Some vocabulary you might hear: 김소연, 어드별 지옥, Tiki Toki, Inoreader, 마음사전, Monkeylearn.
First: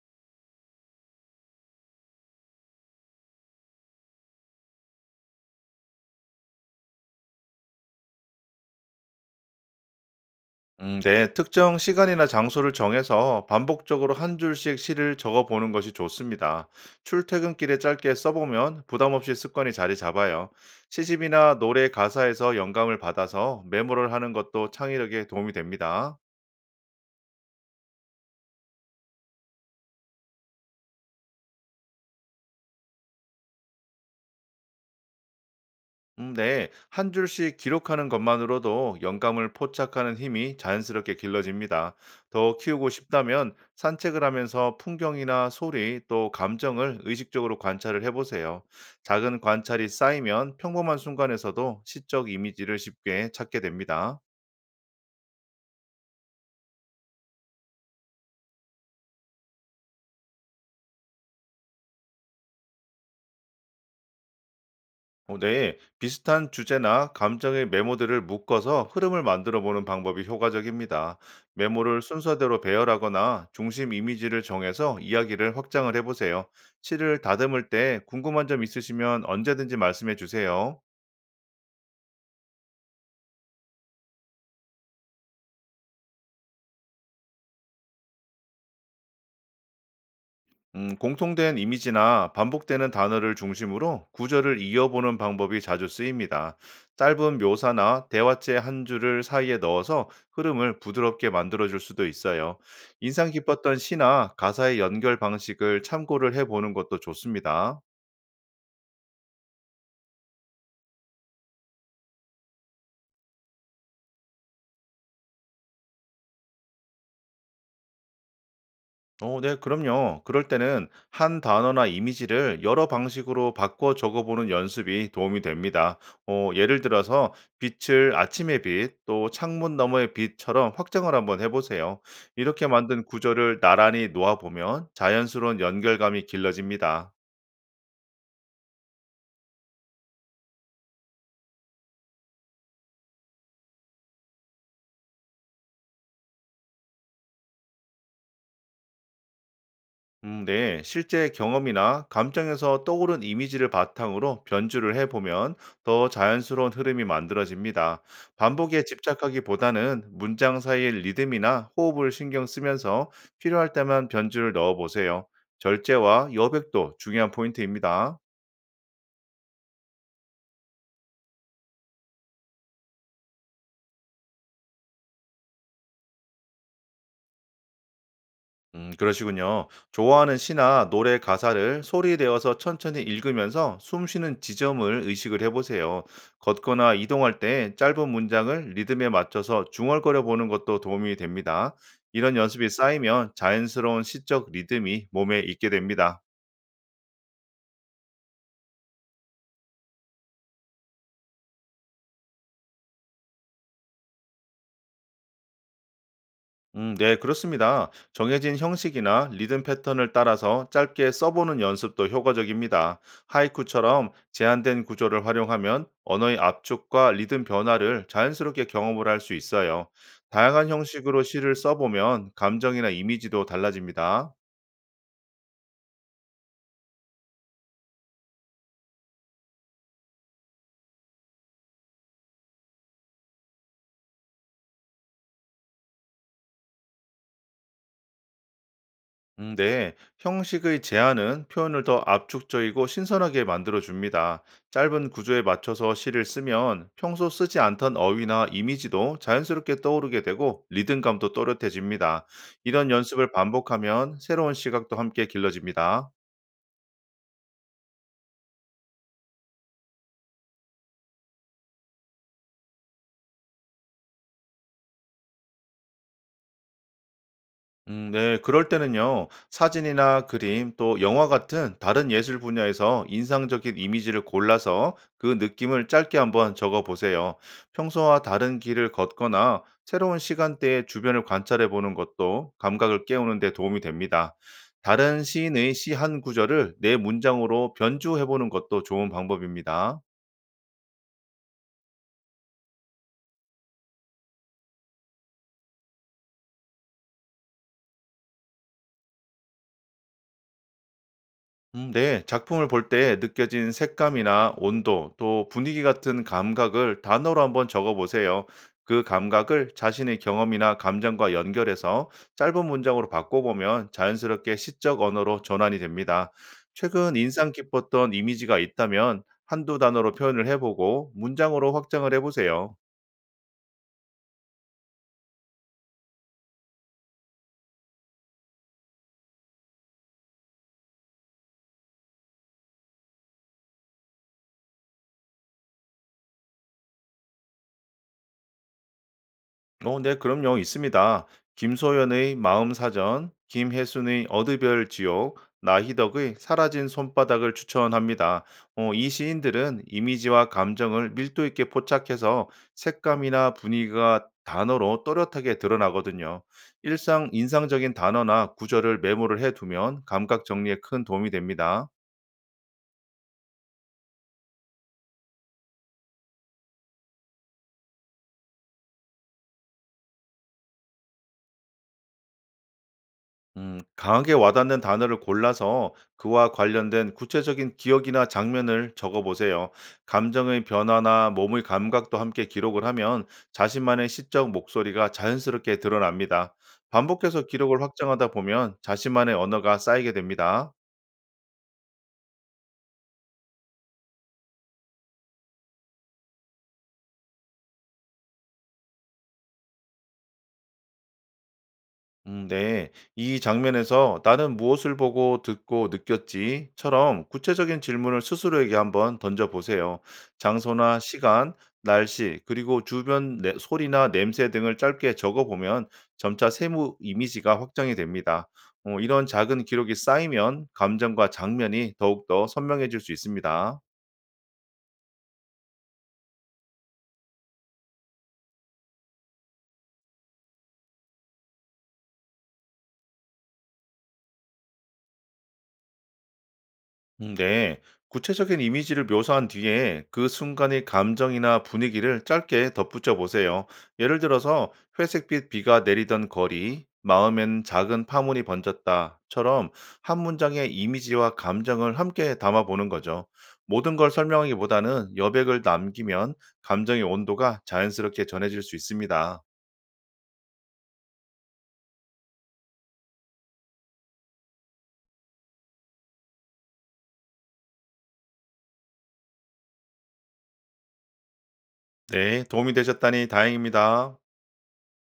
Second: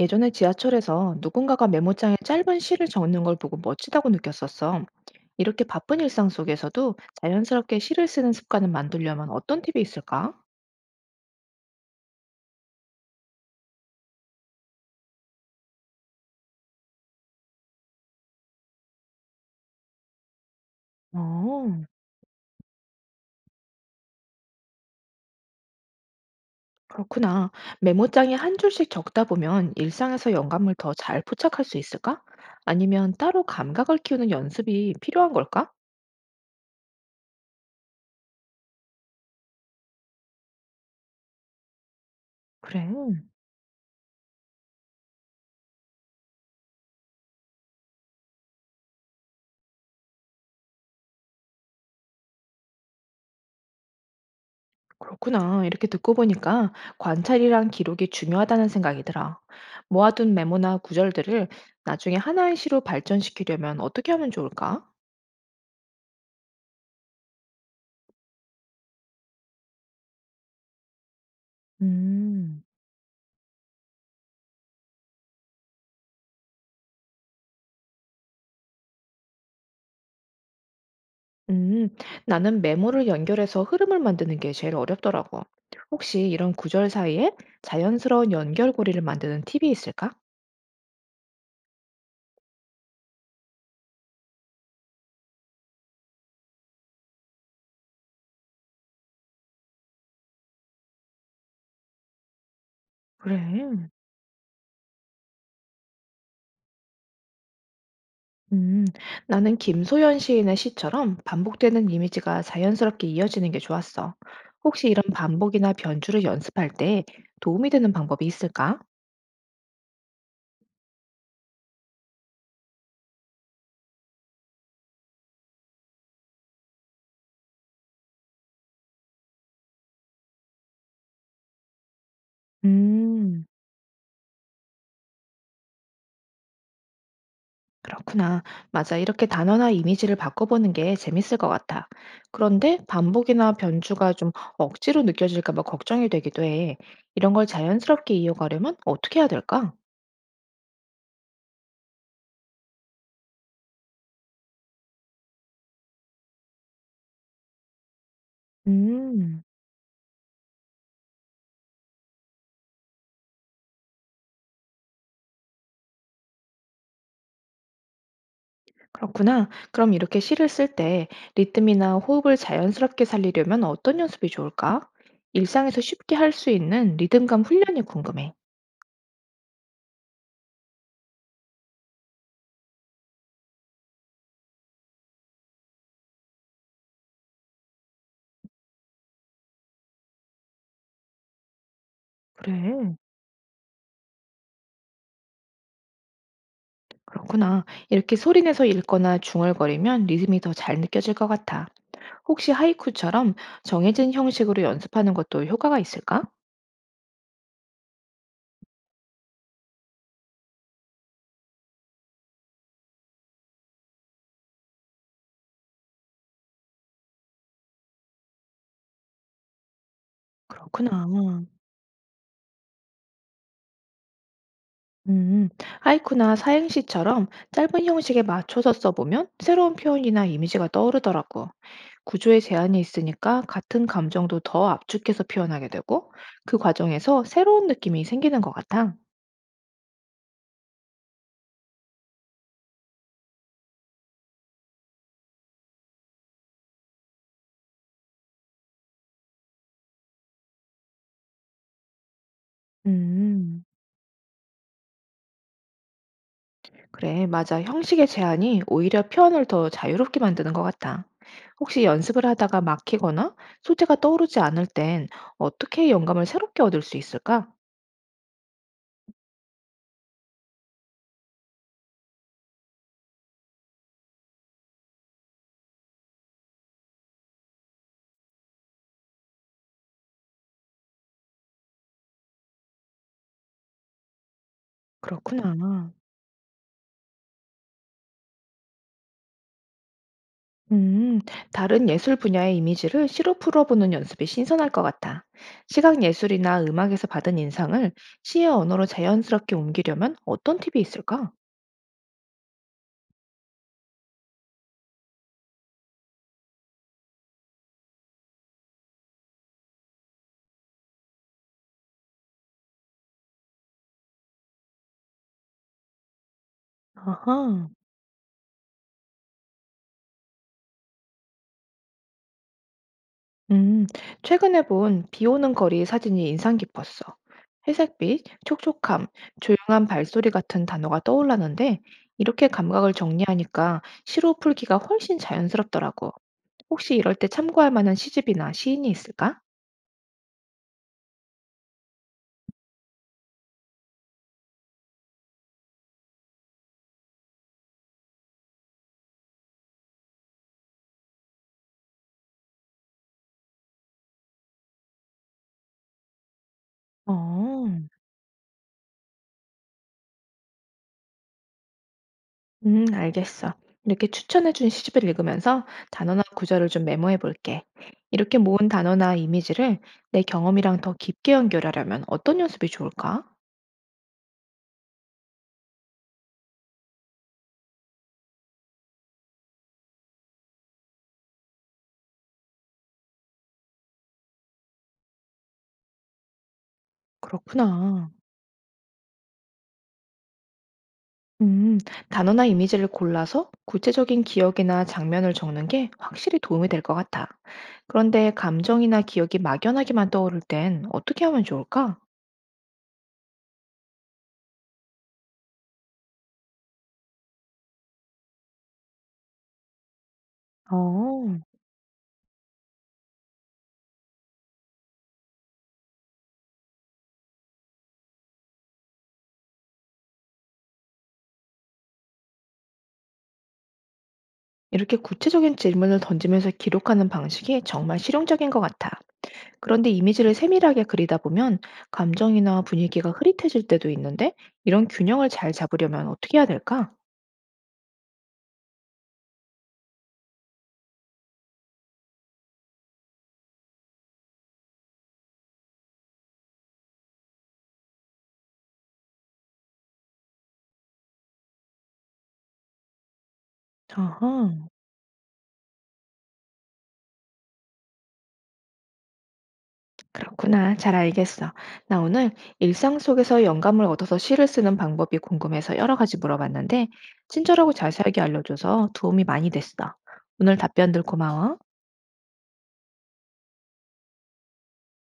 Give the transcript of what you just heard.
예전에 지하철에서 누군가가 메모장에 짧은 시를 적는 걸 보고 멋지다고 느꼈었어. 이렇게 바쁜 일상 속에서도 자연스럽게 시를 쓰는 습관을 만들려면 어떤 팁이 있을까? 네. 특정 시간이나 장소를 정해서 반복적으로 한 줄씩 시를 적어 보는 것이 좋습니다. 출퇴근길에 짧게 써보면 부담 없이 습관이 자리 잡아요. 시집이나 어, 노래 가사에서 영감을 받아서 메모를 하는 것도 창의력에 도움이 됩니다. 그렇구나. 메모장에 한 줄씩 적다 보면 일상에서 영감을 더 잘 포착할 수 있을까? 아니면 따로 감각을 키우는 연습이 필요한 걸까? 네. 한 줄씩 기록하는 것만으로도 영감을 포착하는 힘이 자연스럽게 길러집니다. 더 그래. 키우고 싶다면 산책을 하면서 풍경이나 소리 또 감정을 의식적으로 관찰을 해보세요. 작은 관찰이 쌓이면 평범한 순간에서도 시적 이미지를 쉽게 찾게 됩니다. 그렇구나. 이렇게 듣고 보니까 관찰이랑 기록이 중요하다는 생각이 들어. 모아둔 메모나 구절들을 나중에 하나의 시로 발전시키려면 어떻게 하면 좋을까? 네, 비슷한 주제나 감정의 메모들을 묶어서 흐름을 만들어 보는 방법이 효과적입니다. 메모를 순서대로 음, 배열하거나 중심 이미지를 정해서 이야기를 확장을 해보세요. 실을 다듬을 때 궁금한 점 있으시면 언제든지 말씀해 주세요. 음, 나는 메모를 연결해서 흐름을 만드는 게 제일 어렵더라고. 혹시 이런 구절 사이에 자연스러운 연결고리를 만드는 팁이 있을까? 공통된 이미지나 반복되는 단어를 중심으로 구절을 이어보는 방법이 자주 쓰입니다. 짧은 묘사나 대화체 한 줄을 사이에 넣어서 흐름을 부드럽게 만들어줄 수도 있어요. 인상 깊었던 그래. 시나 가사의 연결 방식을 참고를 해보는 것도 좋습니다. 음, 나는 김소연 시인의 시처럼 반복되는 이미지가 자연스럽게 이어지는 게 좋았어. 혹시 이런 반복이나 변주를 연습할 때 도움이 되는 방법이 있을까? 네, 그럼요. 그럴 때는 한 단어나 이미지를 여러 방식으로 바꿔 적어보는 연습이 도움이 됩니다. 예를 들어서 빛을 아침의 빛, 또 창문 너머의 빛처럼 확장을 한번 해보세요. 이렇게 만든 음, 구조를 나란히 놓아보면 자연스러운 연결감이 길러집니다. 그렇구나. 맞아. 이렇게 단어나 이미지를 바꿔보는 게 재밌을 것 같아. 그런데 반복이나 변주가 좀 억지로 느껴질까 봐 걱정이 되기도 해. 이런 걸 자연스럽게 이어가려면 어떻게 해야 될까? 네. 실제 경험이나 감정에서 떠오른 이미지를 바탕으로 변주를 해보면 더 자연스러운 흐름이 만들어집니다. 반복에 음. 집착하기보다는 문장 사이의 리듬이나 호흡을 신경 쓰면서 필요할 때만 변주를 넣어보세요. 절제와 여백도 중요한 포인트입니다. 그렇구나. 그럼 이렇게 시를 쓸 때 리듬이나 호흡을 자연스럽게 살리려면 어떤 연습이 좋을까? 일상에서 쉽게 할 수 있는 리듬감 훈련이 궁금해. 그러시군요. 좋아하는 시나 노래 가사를 소리 내어서 천천히 읽으면서 숨 쉬는 지점을 의식을 해보세요. 걷거나 이동할 때 짧은 문장을 리듬에 맞춰서 중얼거려 보는 것도 도움이 됩니다. 이런 연습이 그래. 쌓이면 자연스러운 시적 리듬이 몸에 있게 됩니다. 그렇구나. 이렇게 소리 내서 읽거나 중얼거리면 리듬이 더 잘 느껴질 것 같아. 혹시 하이쿠처럼 정해진 형식으로 연습하는 것도 효과가 있을까? 네, 그렇습니다. 정해진 형식이나 리듬 패턴을 따라서 짧게 써보는 연습도 효과적입니다. 하이쿠처럼 제한된 구조를 활용하면 언어의 압축과 리듬 변화를 자연스럽게 경험을 할 수 있어요. 다양한 그렇구나. 형식으로 시를 써보면 감정이나 이미지도 달라집니다. 음, 하이쿠나 사행시처럼 짧은 형식에 맞춰서 써보면 새로운 표현이나 이미지가 떠오르더라고. 구조에 제한이 있으니까 같은 감정도 더 압축해서 표현하게 되고 그 과정에서 새로운 느낌이 생기는 것 같아. 네. 형식의 제안은 표현을 더 압축적이고 신선하게 만들어줍니다. 짧은 구조에 맞춰서 시를 쓰면 평소 쓰지 않던 어휘나 이미지도 자연스럽게 떠오르게 되고 리듬감도 또렷해집니다. 이런 연습을 음, 반복하면 새로운 시각도 함께 길러집니다. 그래, 맞아. 형식의 제한이 오히려 표현을 더 자유롭게 만드는 것 같아. 혹시 연습을 하다가 막히거나 소재가 떠오르지 않을 땐 어떻게 영감을 새롭게 얻을 수 있을까? 네. 그럴 때는요, 사진이나 그림 또 영화 같은 다른 예술 분야에서 인상적인 이미지를 골라서 그 느낌을 짧게 한번 적어 보세요. 평소와 다른 길을 걷거나 새로운 시간대에 주변을 관찰해 보는 것도 감각을 깨우는 데 도움이 됩니다. 다른 시인의 그렇구나. 시 한 구절을 내 문장으로 변주해 보는 것도 좋은 방법입니다. 음, 다른 예술 분야의 이미지를 시로 풀어보는 연습이 신선할 것 같아. 시각 예술이나 음악에서 받은 인상을 시의 언어로 자연스럽게 옮기려면 어떤 팁이 있을까? 네. 작품을 볼 때 느껴진 색감이나 온도, 또 분위기 같은 감각을 단어로 한번 적어 보세요. 그 감각을 자신의 경험이나 감정과 연결해서 짧은 문장으로 바꿔보면 자연스럽게 시적 언어로 전환이 됩니다. 최근 인상 아하, 깊었던 이미지가 있다면 한두 단어로 표현을 해보고 문장으로 확장을 해보세요. 음, 최근에 본 비 오는 거리 사진이 인상 깊었어. 회색빛, 촉촉함, 조용한 발소리 같은 단어가 떠올랐는데 이렇게 감각을 정리하니까 시로 풀기가 훨씬 자연스럽더라고. 혹시 이럴 때 참고할 만한 시집이나 시인이 있을까? 네, 그럼요. 있습니다. 김소연의 마음사전, 김혜순의 어드별 지옥, 나희덕의 사라진 손바닥을 추천합니다. 이 시인들은 이미지와 감정을 밀도 있게 포착해서 색감이나 분위기가 단어로 또렷하게 드러나거든요. 일상 어. 인상적인 단어나 구절을 메모를 해두면 감각 정리에 큰 도움이 됩니다. 알겠어. 이렇게 추천해준 시집을 읽으면서 단어나 구절을 좀 메모해 볼게. 이렇게 모은 단어나 이미지를 내 경험이랑 더 깊게 연결하려면 어떤 연습이 좋을까? 강하게 와닿는 단어를 골라서 그와 관련된 구체적인 기억이나 장면을 적어보세요. 감정의 변화나 몸의 감각도 함께 기록을 하면 자신만의 시적 목소리가 자연스럽게 드러납니다. 반복해서 기록을 그렇구나. 확장하다 보면 자신만의 언어가 쌓이게 됩니다. 음, 단어나 이미지를 골라서 구체적인 기억이나 장면을 적는 게 확실히 도움이 될 것 같아. 그런데 감정이나 기억이 막연하게만 떠오를 땐 어떻게 하면 좋을까? 네. 이 장면에서 나는 무엇을 보고 듣고 느꼈지?처럼 구체적인 질문을 스스로에게 한번 던져보세요. 장소나 어, 시간, 날씨, 그리고 주변 소리나 냄새 등을 짧게 적어보면 점차 세무 이미지가 확정이 됩니다. 이런 작은 기록이 쌓이면 감정과 장면이 더욱더 선명해질 수 있습니다. 이렇게 구체적인 질문을 던지면서 기록하는 방식이 정말 실용적인 것 같아. 그런데 이미지를 세밀하게 그리다 보면 감정이나 분위기가 흐릿해질 때도 있는데 이런 균형을 잘 잡으려면 어떻게 해야 될까? 네. 구체적인 이미지를 묘사한 뒤에 그 순간의 감정이나 분위기를 짧게 덧붙여 보세요. 예를 들어서 회색빛 비가 내리던 거리, 마음엔 작은 파문이 번졌다처럼 한 문장의 이미지와 감정을 함께 담아보는 거죠. 모든 걸 어허, 설명하기보다는 여백을 남기면 감정의 온도가 자연스럽게 전해질 수 있습니다. 그렇구나. 잘 알겠어. 나 오늘 일상 속에서 영감을 얻어서 시를 쓰는 방법이 궁금해서 여러 가지 물어봤는데 친절하고 자세하게 알려줘서 도움이 많이 됐어. 오늘 답변들 고마워. 네, 도움이 되셨다니 다행입니다.